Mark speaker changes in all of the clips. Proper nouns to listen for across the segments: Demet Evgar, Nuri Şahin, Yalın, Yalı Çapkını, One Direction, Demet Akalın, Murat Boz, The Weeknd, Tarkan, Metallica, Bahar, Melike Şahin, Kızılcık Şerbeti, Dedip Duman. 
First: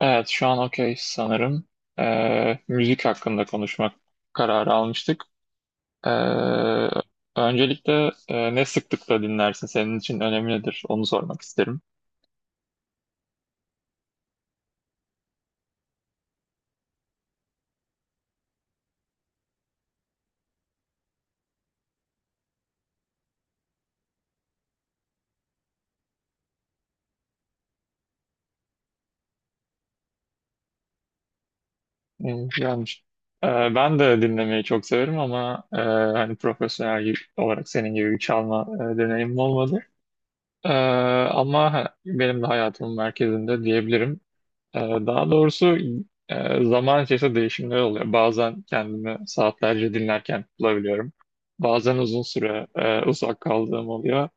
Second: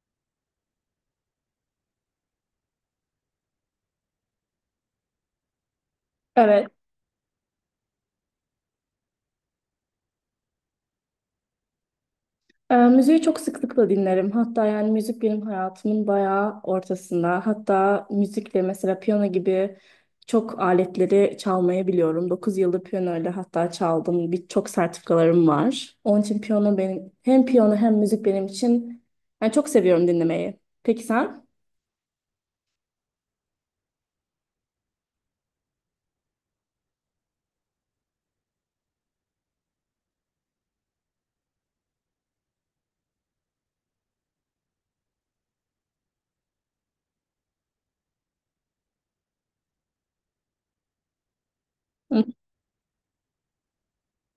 Speaker 1: Evet, şu an okey sanırım. Müzik hakkında konuşmak kararı almıştık. Ee,
Speaker 2: Evet.
Speaker 1: Öncelikle ne sıklıkla dinlersin? Senin için önemi nedir? Onu sormak isterim.
Speaker 2: Müziği çok sıklıkla dinlerim. Hatta yani müzik benim hayatımın bayağı ortasında. Hatta müzikle mesela piyano gibi çok aletleri çalmayı biliyorum. 9 yıldır piyanoyla hatta çaldım. Birçok sertifikalarım var. Onun için piyano benim, hem piyano hem müzik benim için yani çok seviyorum dinlemeyi. Peki sen?
Speaker 1: Yani, e, ben de dinlemeyi çok severim ama hani profesyonel olarak senin gibi bir çalma deneyimim olmadı. E, Ama benim de hayatımın merkezinde diyebilirim. Daha doğrusu, zaman içerisinde değişimler oluyor. Bazen kendimi saatlerce dinlerken bulabiliyorum. Bazen uzun süre uzak kaldığım oluyor.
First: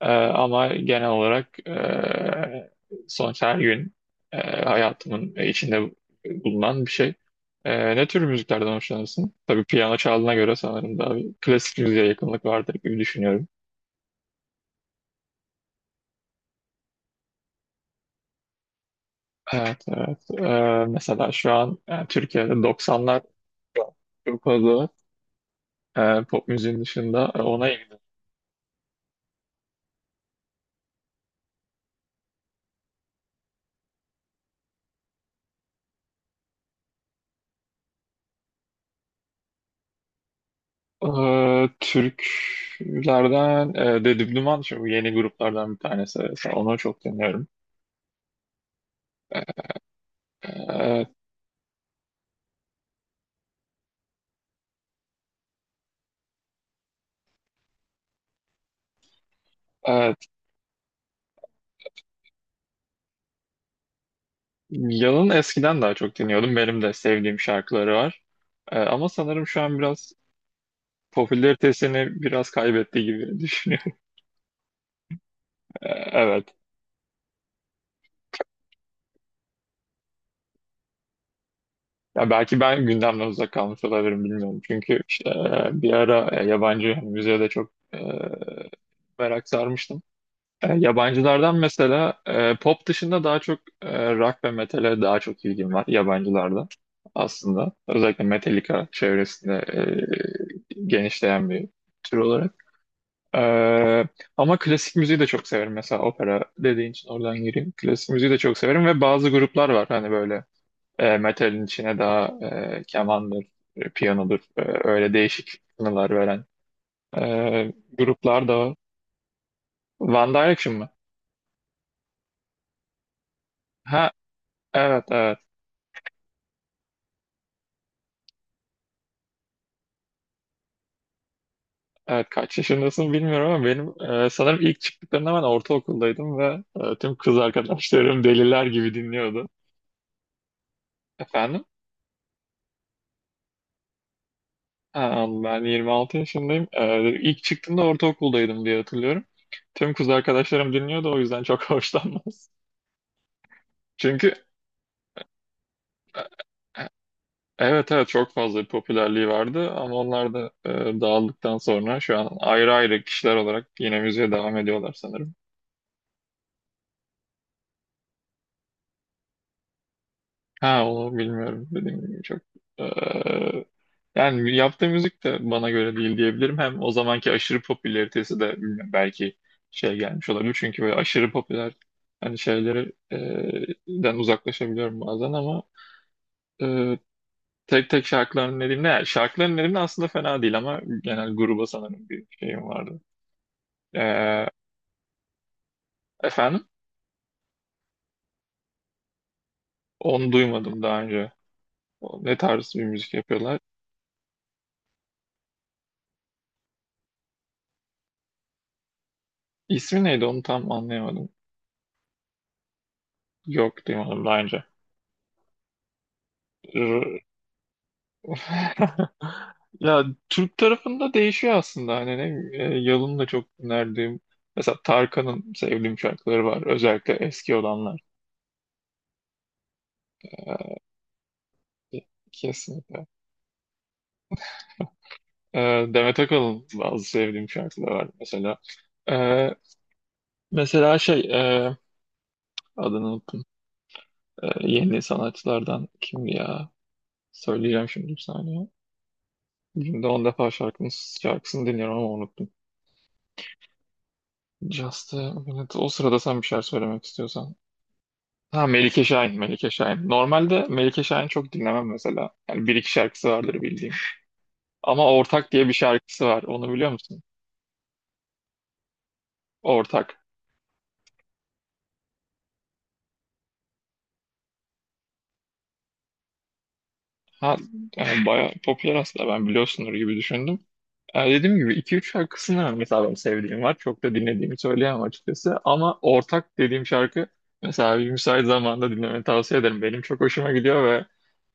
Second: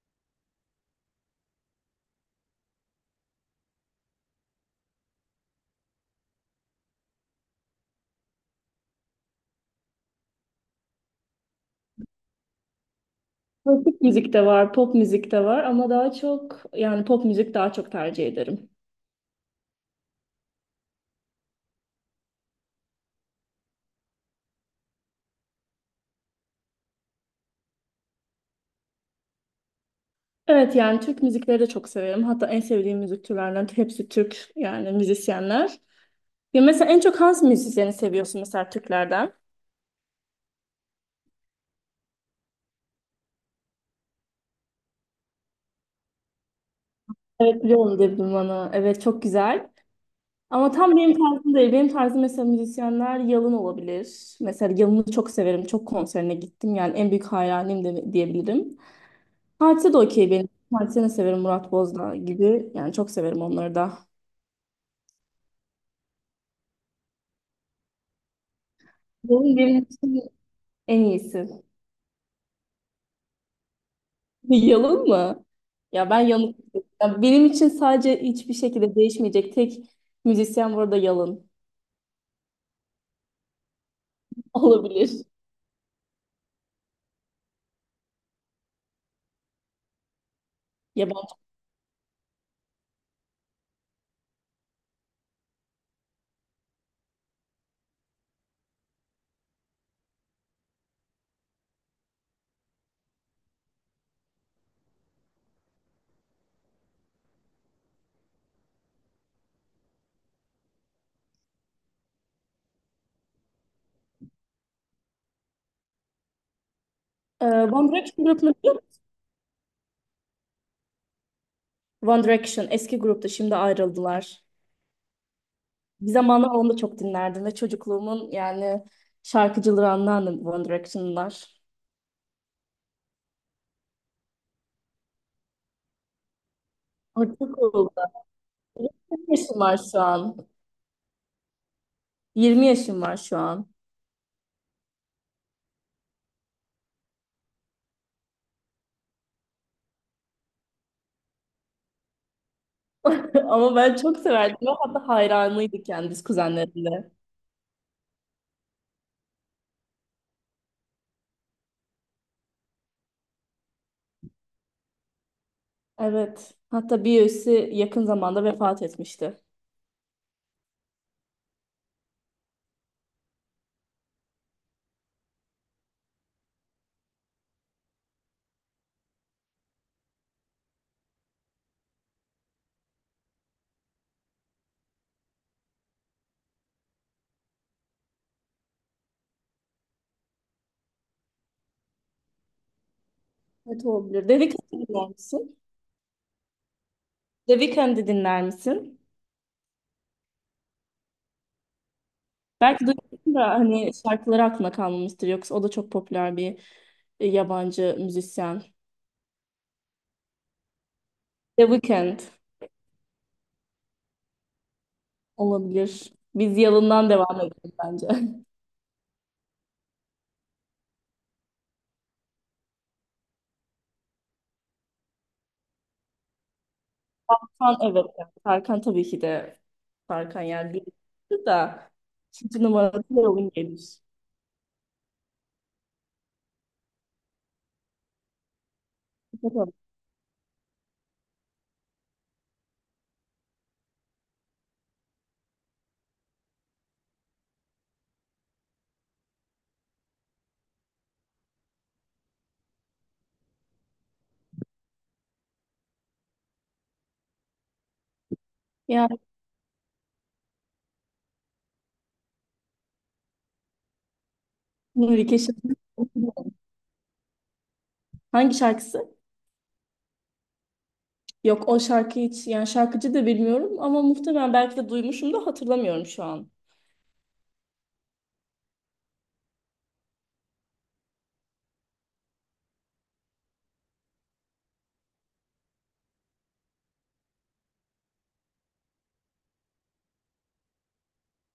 Speaker 1: Ama genel olarak, sonuç her gün e, hayatımın içinde bulunan bir şey. Ne tür müziklerden hoşlanırsın? Tabii piyano çaldığına göre sanırım daha bir klasik müziğe yakınlık vardır gibi düşünüyorum.
Speaker 2: Klasik müzik de var, pop müzik de var ama daha çok yani pop müzik daha çok tercih ederim.
Speaker 1: Evet, evet. Mesela şu an Türkiye'de 90'lar çok fazla. Pop müziğin dışında, ona ilgili.
Speaker 2: Evet, yani Türk müzikleri de çok severim. Hatta en sevdiğim müzik türlerinden hepsi Türk yani müzisyenler. Ya mesela en çok hangi müzisyeni seviyorsun, mesela Türklerden?
Speaker 1: Türklerden, Dedip Duman şu bu yeni gruplardan bir tanesi. Mesela onu çok dinliyorum.
Speaker 2: Evet, biliyorum dedim bana. Evet, çok güzel. Ama tam
Speaker 1: E,
Speaker 2: benim tarzım değil. Benim tarzım mesela müzisyenler Yalın olabilir. Mesela Yalın'ı çok severim. Çok konserine gittim. Yani en büyük hayranıyım diyebilirim. Partide de
Speaker 1: evet.
Speaker 2: okey benim. Partide de severim Murat Bozla gibi. Yani çok severim onları da.
Speaker 1: Yalın eskiden daha çok dinliyordum. Benim de sevdiğim şarkıları var. Ama sanırım
Speaker 2: Yalın
Speaker 1: şu
Speaker 2: benim
Speaker 1: an biraz
Speaker 2: için en iyisi.
Speaker 1: popülaritesini biraz kaybettiği gibi düşünüyorum.
Speaker 2: Yalın mı? Ya ben
Speaker 1: Evet.
Speaker 2: yanık. Ya benim için sadece hiçbir şekilde değişmeyecek tek müzisyen burada Yalın.
Speaker 1: Ya belki ben gündemden uzak kalmış olabilirim, bilmiyorum. Çünkü
Speaker 2: Olabilir.
Speaker 1: işte, bir ara yabancı müziğe de çok merak sarmıştım.
Speaker 2: Ya ben
Speaker 1: Yabancılardan mesela, pop dışında daha çok rock ve metale daha çok ilgim var yabancılardan aslında. Özellikle Metallica çevresinde genişleyen bir tür olarak. E, Ama klasik müziği de çok severim. Mesela opera dediğin için oradan gireyim. Klasik müziği de çok severim ve bazı gruplar var hani böyle metalin içine daha kemandır, piyanodur, öyle değişik tınılar veren
Speaker 2: Ee,
Speaker 1: e,
Speaker 2: One Direction
Speaker 1: gruplar
Speaker 2: grubunu
Speaker 1: da var.
Speaker 2: biliyor musun?
Speaker 1: One Direction mı?
Speaker 2: One Direction eski grupta, şimdi
Speaker 1: Ha,
Speaker 2: ayrıldılar.
Speaker 1: evet, evet.
Speaker 2: Bir zamanlar onu da çok dinlerdim ve çocukluğumun yani şarkıcıları anlardım One Direction'lar.
Speaker 1: Evet, kaç yaşındasın bilmiyorum ama benim sanırım ilk çıktıklarında ben ortaokuldaydım ve tüm kız
Speaker 2: Artık oldu.
Speaker 1: arkadaşlarım deliler gibi
Speaker 2: Kaç
Speaker 1: dinliyordu.
Speaker 2: yaşın var şu an?
Speaker 1: Efendim?
Speaker 2: 20 yaşım var şu an.
Speaker 1: Ha, ben 26 yaşındayım. İlk çıktığımda ortaokuldaydım diye hatırlıyorum. Tüm kız arkadaşlarım dinliyordu, o yüzden çok hoşlanmaz.
Speaker 2: Ama ben çok
Speaker 1: Çünkü
Speaker 2: severdim. Ve hatta hayranıydı kendisi
Speaker 1: e,
Speaker 2: kuzenlerimle.
Speaker 1: evet, evet, çok fazla bir popülerliği vardı ama onlar da dağıldıktan sonra şu an ayrı ayrı kişiler olarak yine müziğe devam ediyorlar sanırım.
Speaker 2: Evet. Hatta bir üyesi yakın zamanda vefat etmişti.
Speaker 1: Ha, onu bilmiyorum. Dediğim gibi çok eee, yani yaptığı müzik de bana göre değil diyebilirim. Hem o zamanki aşırı popülaritesi de bilmiyorum, belki şey gelmiş olabilir. Çünkü böyle aşırı popüler hani şeyleri den uzaklaşabiliyorum bazen ama eee, tek tek şarkılarını dinlediğimde yani şarkıların dinlediğimde aslında fena değil ama genel gruba sanırım bir şeyim vardı.
Speaker 2: Evet, olabilir. The
Speaker 1: Eee,
Speaker 2: Weeknd'i dinler misin?
Speaker 1: efendim?
Speaker 2: The Weeknd'i dinler misin?
Speaker 1: Onu duymadım daha önce. O ne tarz
Speaker 2: Belki
Speaker 1: bir müzik
Speaker 2: duymuşsun da
Speaker 1: yapıyorlar?
Speaker 2: hani şarkıları aklına kalmamıştır. Yoksa o da çok popüler bir yabancı müzisyen.
Speaker 1: İsmi neydi, onu tam anlayamadım.
Speaker 2: The Weeknd.
Speaker 1: Yok, duymadım daha önce.
Speaker 2: Olabilir. Biz Yalın'dan devam edelim bence.
Speaker 1: Ya Türk tarafında değişiyor aslında hani ne, Yalın'ın da çok dinlerdiğim, mesela Tarkan'ın sevdiğim şarkıları var, özellikle eski
Speaker 2: Tarkan,
Speaker 1: olanlar.
Speaker 2: evet, evet. Tarkan tabii ki de. Tarkan yani bir da,
Speaker 1: E,
Speaker 2: ikinci numarası
Speaker 1: Kesinlikle.
Speaker 2: Yalın gelir.
Speaker 1: E, Demet Akalın, bazı sevdiğim şarkıları var mesela. E,
Speaker 2: Bakalım.
Speaker 1: Mesela şey, adını unuttum. Yeni sanatçılardan kimdi ya, söyleyeceğim şimdi, bir saniye. Günde 10 defa şarkısını dinliyorum ama unuttum. Just a minute. O sırada sen bir şeyler söylemek istiyorsan. Ha, Melike
Speaker 2: Yani
Speaker 1: Şahin, Melike Şahin. Normalde Melike Şahin çok dinlemem mesela. Yani bir iki şarkısı vardır bildiğim. Ama
Speaker 2: Nuri
Speaker 1: Ortak diye bir
Speaker 2: Şahin.
Speaker 1: şarkısı var. Onu biliyor musun?
Speaker 2: Hangi şarkısı?
Speaker 1: Ortak.
Speaker 2: Yok, o şarkı hiç, yani şarkıcı da bilmiyorum ama muhtemelen belki de duymuşum da hatırlamıyorum şu an.
Speaker 1: Ha, yani bayağı popüler aslında, ben biliyorsundur gibi düşündüm. Yani dediğim gibi iki üç şarkısını mesela ben sevdiğim var. Çok da dinlediğimi söyleyemem açıkçası. Ama Ortak dediğim şarkı mesela, bir müsait zamanda dinlemeni tavsiye ederim. Benim çok hoşuma gidiyor ve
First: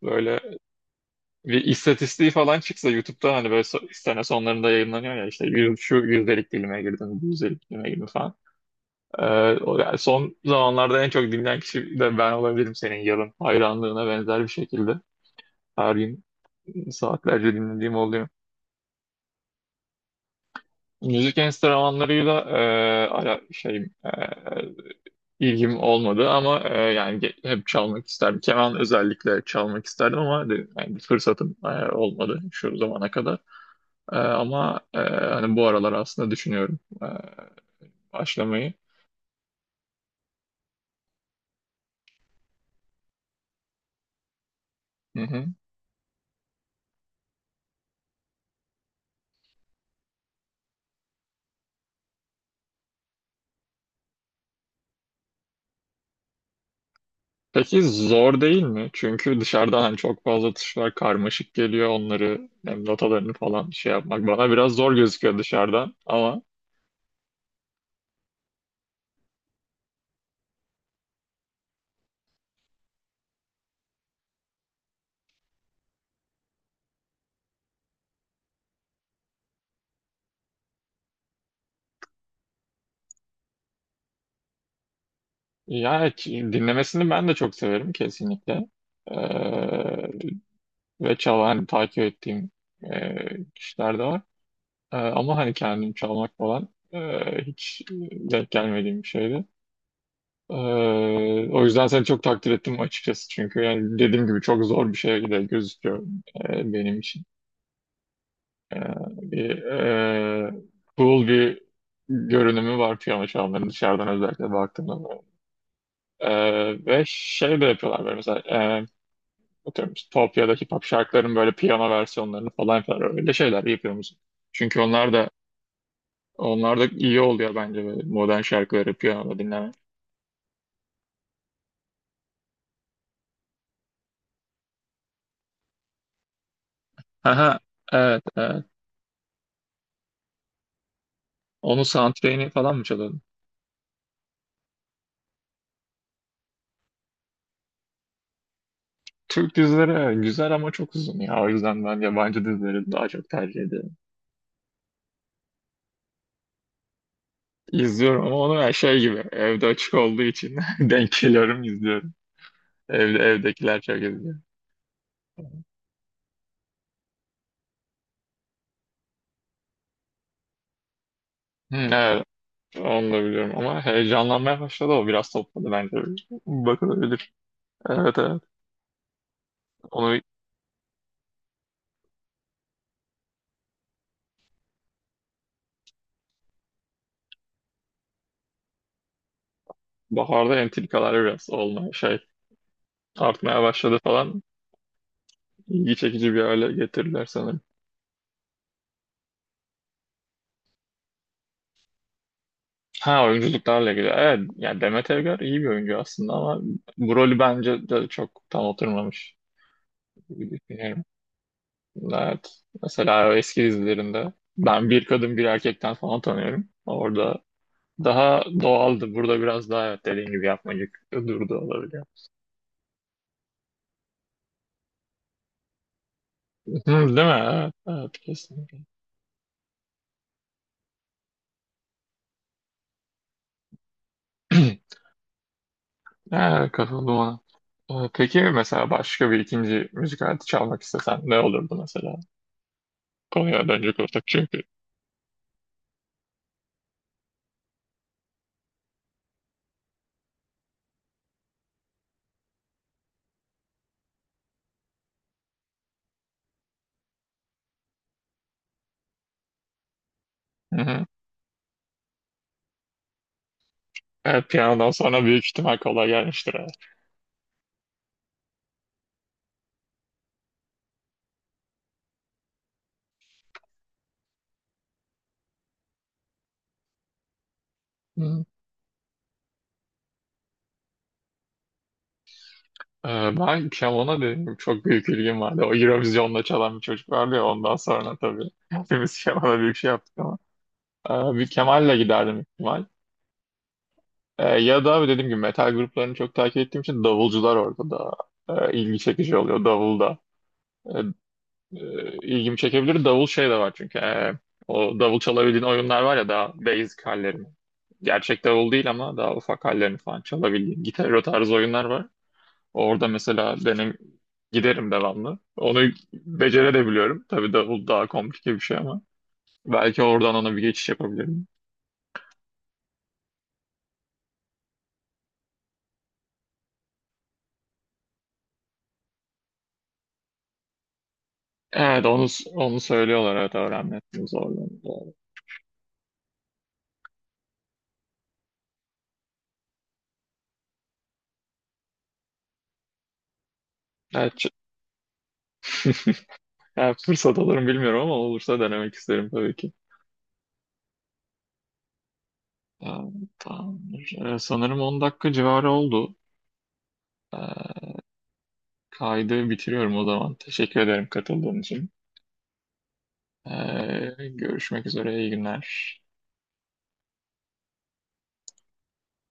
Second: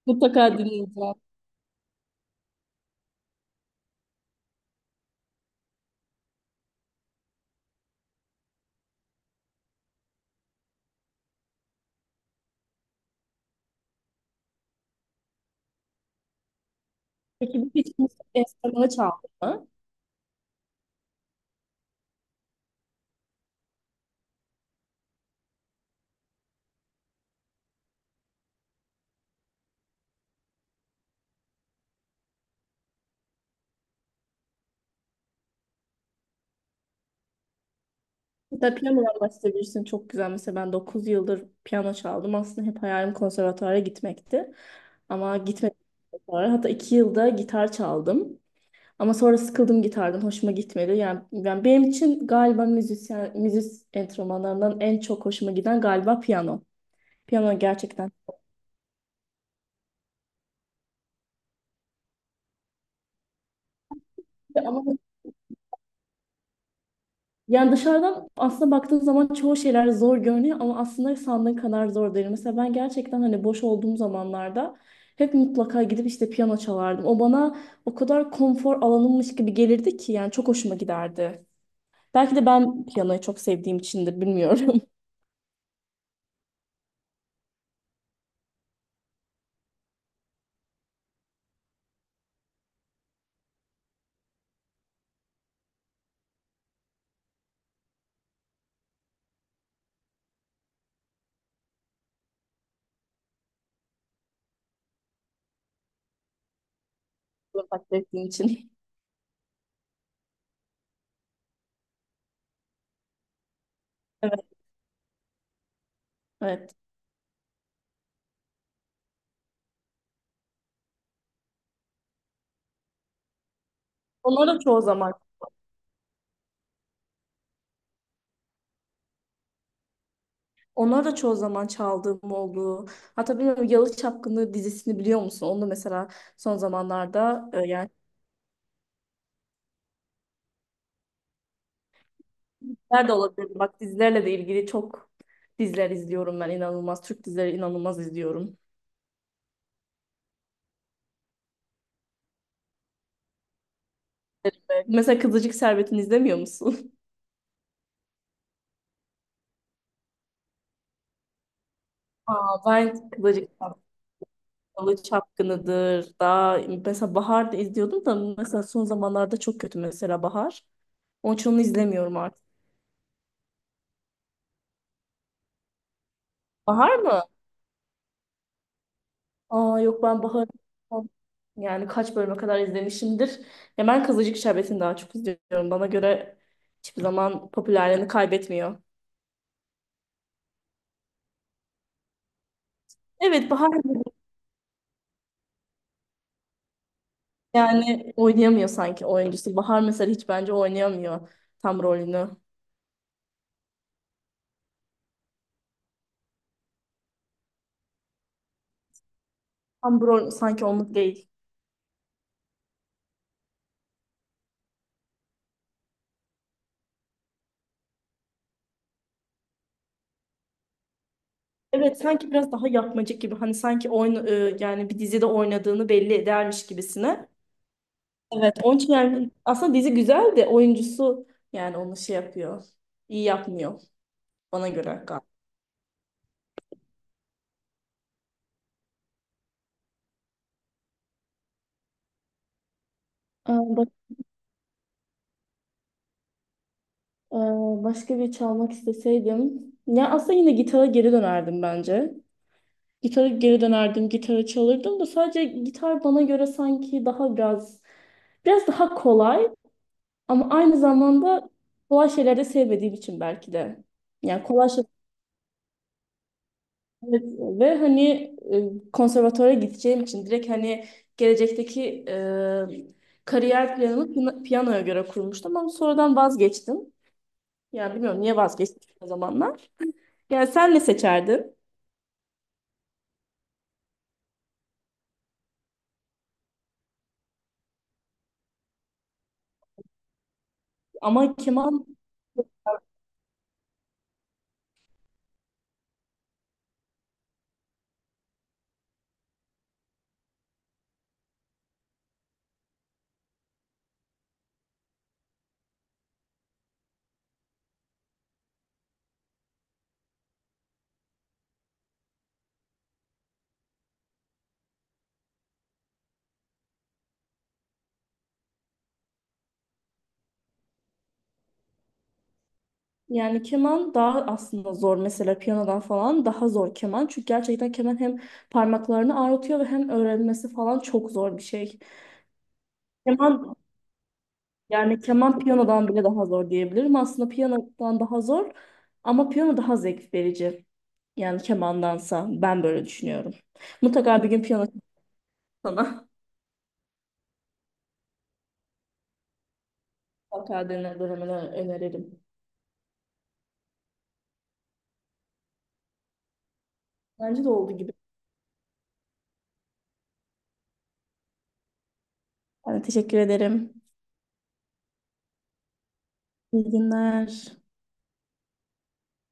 Speaker 1: böyle
Speaker 2: Mutlaka dinleyeceğim.
Speaker 1: bir istatistiği falan çıksa YouTube'da hani böyle sene sonlarında yayınlanıyor ya işte, şu yüzdelik dilime girdim, bu yüzdelik dilime girdim falan. Ee, O yani son zamanlarda en çok dinlenen kişi de ben olabilirim, senin yarın hayranlığına benzer bir şekilde. Her gün saatlerce
Speaker 2: Peki bu
Speaker 1: dinlediğim
Speaker 2: hiç müzik
Speaker 1: oluyor.
Speaker 2: enstrümanı çaldın mı?
Speaker 1: Müzik enstrümanlarıyla ala şey, e, ilgim olmadı ama yani hep çalmak isterdim. Keman özellikle çalmak isterdim ama yani fırsatım olmadı şu zamana kadar. Ama hani bu aralar aslında düşünüyorum başlamayı.
Speaker 2: Da piyanodan bahsedebilirsin. Çok güzel. Mesela ben 9 yıldır piyano çaldım. Aslında hep hayalim konservatuara gitmekti.
Speaker 1: Hı
Speaker 2: Ama
Speaker 1: hı.
Speaker 2: gitmedim sonra. Hatta 2 yılda gitar çaldım. Ama sonra sıkıldım gitardan. Hoşuma gitmedi. Yani, benim için galiba müzisyen, enstrümanlarından en çok hoşuma giden galiba piyano. Piyano
Speaker 1: Peki
Speaker 2: gerçekten.
Speaker 1: zor değil mi? Çünkü dışarıdan hani çok fazla tuşlar karmaşık geliyor. Onları hem notalarını falan şey yapmak bana biraz
Speaker 2: Ama
Speaker 1: zor gözüküyor dışarıdan. Ama
Speaker 2: Yani dışarıdan aslında baktığın zaman çoğu şeyler zor görünüyor ama aslında sandığın kadar zor değil. Mesela ben gerçekten hani boş olduğum zamanlarda hep mutlaka gidip işte piyano çalardım. O bana o kadar konfor alanımmış gibi gelirdi ki yani çok hoşuma giderdi. Belki de ben piyanoyu çok sevdiğim içindir, bilmiyorum.
Speaker 1: yani dinlemesini ben de çok severim kesinlikle. Ee, Ve çalan hani takip ettiğim kişiler de var. Ama hani kendim çalmak falan hiç denk gelmediğim bir şeydi. Ee, O yüzden seni çok takdir ettim açıkçası. Çünkü yani dediğim gibi çok zor bir şey de gözüküyor benim için.
Speaker 2: Takdir ettiğim için.
Speaker 1: Ee, Bir cool bir görünümü var piyano çalmanın, dışarıdan
Speaker 2: Evet,
Speaker 1: özellikle baktığımda.
Speaker 2: evet.
Speaker 1: Ve şey de yapıyorlar böyle mesela, atıyorum Topya'daki pop şarkıların böyle piyano versiyonlarını falan yapıyorlar. Öyle şeyler yapıyor musun?
Speaker 2: Onları da çoğu
Speaker 1: Çünkü
Speaker 2: zaman,
Speaker 1: onlar da iyi oluyor bence böyle modern şarkıları piyanoda dinlemek.
Speaker 2: Onları da çoğu zaman çaldığım oldu. Hatta bilmiyorum, Yalı Çapkını dizisini biliyor musun? Onu da mesela son zamanlarda
Speaker 1: Aha,
Speaker 2: yani
Speaker 1: evet, evet. Onun soundtrack'ini falan mı
Speaker 2: diziler de
Speaker 1: çalıyordun?
Speaker 2: olabilir. Bak, dizilerle de ilgili çok diziler izliyorum ben, inanılmaz. Türk dizileri inanılmaz izliyorum.
Speaker 1: Türk dizileri güzel ama çok uzun ya. O yüzden ben yabancı dizileri daha çok tercih ediyorum.
Speaker 2: Mesela Kızılcık Şerbeti'ni izlemiyor musun?
Speaker 1: İzliyorum ama onu her şey gibi. Evde açık olduğu için denk geliyorum, izliyorum.
Speaker 2: Aa, ben Kızılcık
Speaker 1: Evdekiler çok izliyor.
Speaker 2: Şerbeti, Çapkını'dır. Daha mesela Bahar'da izliyordum da mesela son zamanlarda çok kötü mesela Bahar. Onun için onu
Speaker 1: Hmm,
Speaker 2: izlemiyorum
Speaker 1: evet,
Speaker 2: artık.
Speaker 1: onu da biliyorum ama heyecanlanmaya başladı, o biraz topladı bence.
Speaker 2: Bahar mı?
Speaker 1: Bakılabilir. Evet, evet.
Speaker 2: Aa yok,
Speaker 1: Onu
Speaker 2: ben Bahar yani kaç bölüme kadar izlemişimdir. Ya ben Kızılcık Şerbeti'ni daha çok izliyorum. Bana göre hiçbir zaman popülerliğini kaybetmiyor.
Speaker 1: baharda entrikalar biraz olmaya şey,
Speaker 2: Evet,
Speaker 1: artmaya
Speaker 2: Bahar
Speaker 1: başladı falan. İlgi çekici bir hale getirdiler sanırım.
Speaker 2: yani oynayamıyor sanki oyuncusu. Bahar mesela hiç bence oynayamıyor tam rolünü.
Speaker 1: Ha, oyunculuklarla ilgili. Evet, yani Demet Evgar iyi bir oyuncu aslında ama bu rolü bence de çok tam oturmamış
Speaker 2: Tam bu rol
Speaker 1: gibi
Speaker 2: sanki onluk
Speaker 1: düşünüyorum.
Speaker 2: değil.
Speaker 1: Evet. Mesela o eski dizilerinde ben Bir Kadın Bir Erkek'ten falan tanıyorum. Orada daha doğaldı. Burada biraz daha, evet, dediğin gibi yapmacık durdu,
Speaker 2: Evet,
Speaker 1: olabiliyor.
Speaker 2: sanki biraz daha yapmacık gibi. Hani sanki yani bir dizide oynadığını belli edermiş
Speaker 1: Hı, değil
Speaker 2: gibisine.
Speaker 1: mi? Evet, evet,
Speaker 2: Evet, onun
Speaker 1: kesinlikle.
Speaker 2: için yani aslında dizi güzel de oyuncusu yani onu şey yapıyor. İyi yapmıyor bana göre galiba.
Speaker 1: Evet, katıldım ona. Peki mesela başka bir ikinci müzik aleti çalmak istesen ne olurdu mesela? Konuya
Speaker 2: Bak,
Speaker 1: dönecek olursak çünkü.
Speaker 2: e, başka bir çalmak isteseydim. Ya aslında yine gitara geri dönerdim bence. Gitara geri dönerdim, gitara çalırdım da sadece gitar bana göre sanki daha biraz, daha kolay ama aynı zamanda kolay şeyleri de sevmediğim için belki de. Yani
Speaker 1: Evet,
Speaker 2: kolay şeyler,
Speaker 1: piyanodan sonra büyük ihtimal kolay gelmiştir. Evet.
Speaker 2: evet, ve hani konservatuvara gideceğim için direkt hani gelecekteki kariyer planımı piyanoya göre kurmuştum ama sonradan vazgeçtim. Yani bilmiyorum niye
Speaker 1: Hı.
Speaker 2: vazgeçtim o zamanlar. Yani sen ne seçerdin?
Speaker 1: Ee, Ben piyanona dedim çok büyük ilgim vardı. O Eurovision'da çalan bir çocuk vardı ya, ondan sonra tabii. Hepimiz kemana büyük şey yaptık ama.
Speaker 2: Ama
Speaker 1: Bir
Speaker 2: keman,
Speaker 1: Kemal'le giderdim büyük ihtimal. Ya da dediğim gibi metal gruplarını çok takip ettiğim için davulcular orada da ilgi çekici oluyor, davulda. E, ilgimi çekebilir. Davul şey de var çünkü. O davul çalabildiğin oyunlar var ya, daha basic hallerini. Gerçek davul değil ama daha ufak hallerini falan çalabildiğin gitar o tarz oyunlar var. Orada mesela benim giderim devamlı. Onu becerebiliyorum. Tabii davul daha komplike bir şey ama. Belki oradan ona bir geçiş yapabilirim.
Speaker 2: yani keman daha aslında zor, mesela piyanodan falan daha zor keman. Çünkü gerçekten keman hem parmaklarını ağrıtıyor ve hem öğrenmesi falan çok zor bir şey.
Speaker 1: Evet, onu
Speaker 2: Keman
Speaker 1: söylüyorlar, evet, öğrenmesini zorlanıyor.
Speaker 2: yani
Speaker 1: Doğru.
Speaker 2: keman piyanodan bile daha zor diyebilirim. Aslında piyanodan daha zor ama piyano daha zevk verici. Yani kemandansa ben böyle düşünüyorum. Mutlaka bir
Speaker 1: Evet,
Speaker 2: gün piyano sana.
Speaker 1: yani fırsat alırım bilmiyorum ama olursa denemek isterim tabii ki.
Speaker 2: Avokadonun dönemini öneririm.
Speaker 1: Ya, tamamdır. Sanırım 10 dakika civarı oldu.
Speaker 2: Bence de oldu gibi.
Speaker 1: Kaydı bitiriyorum o zaman. Teşekkür ederim katıldığın için.
Speaker 2: Ben de teşekkür ederim.
Speaker 1: Görüşmek üzere. İyi günler.
Speaker 2: İyi günler.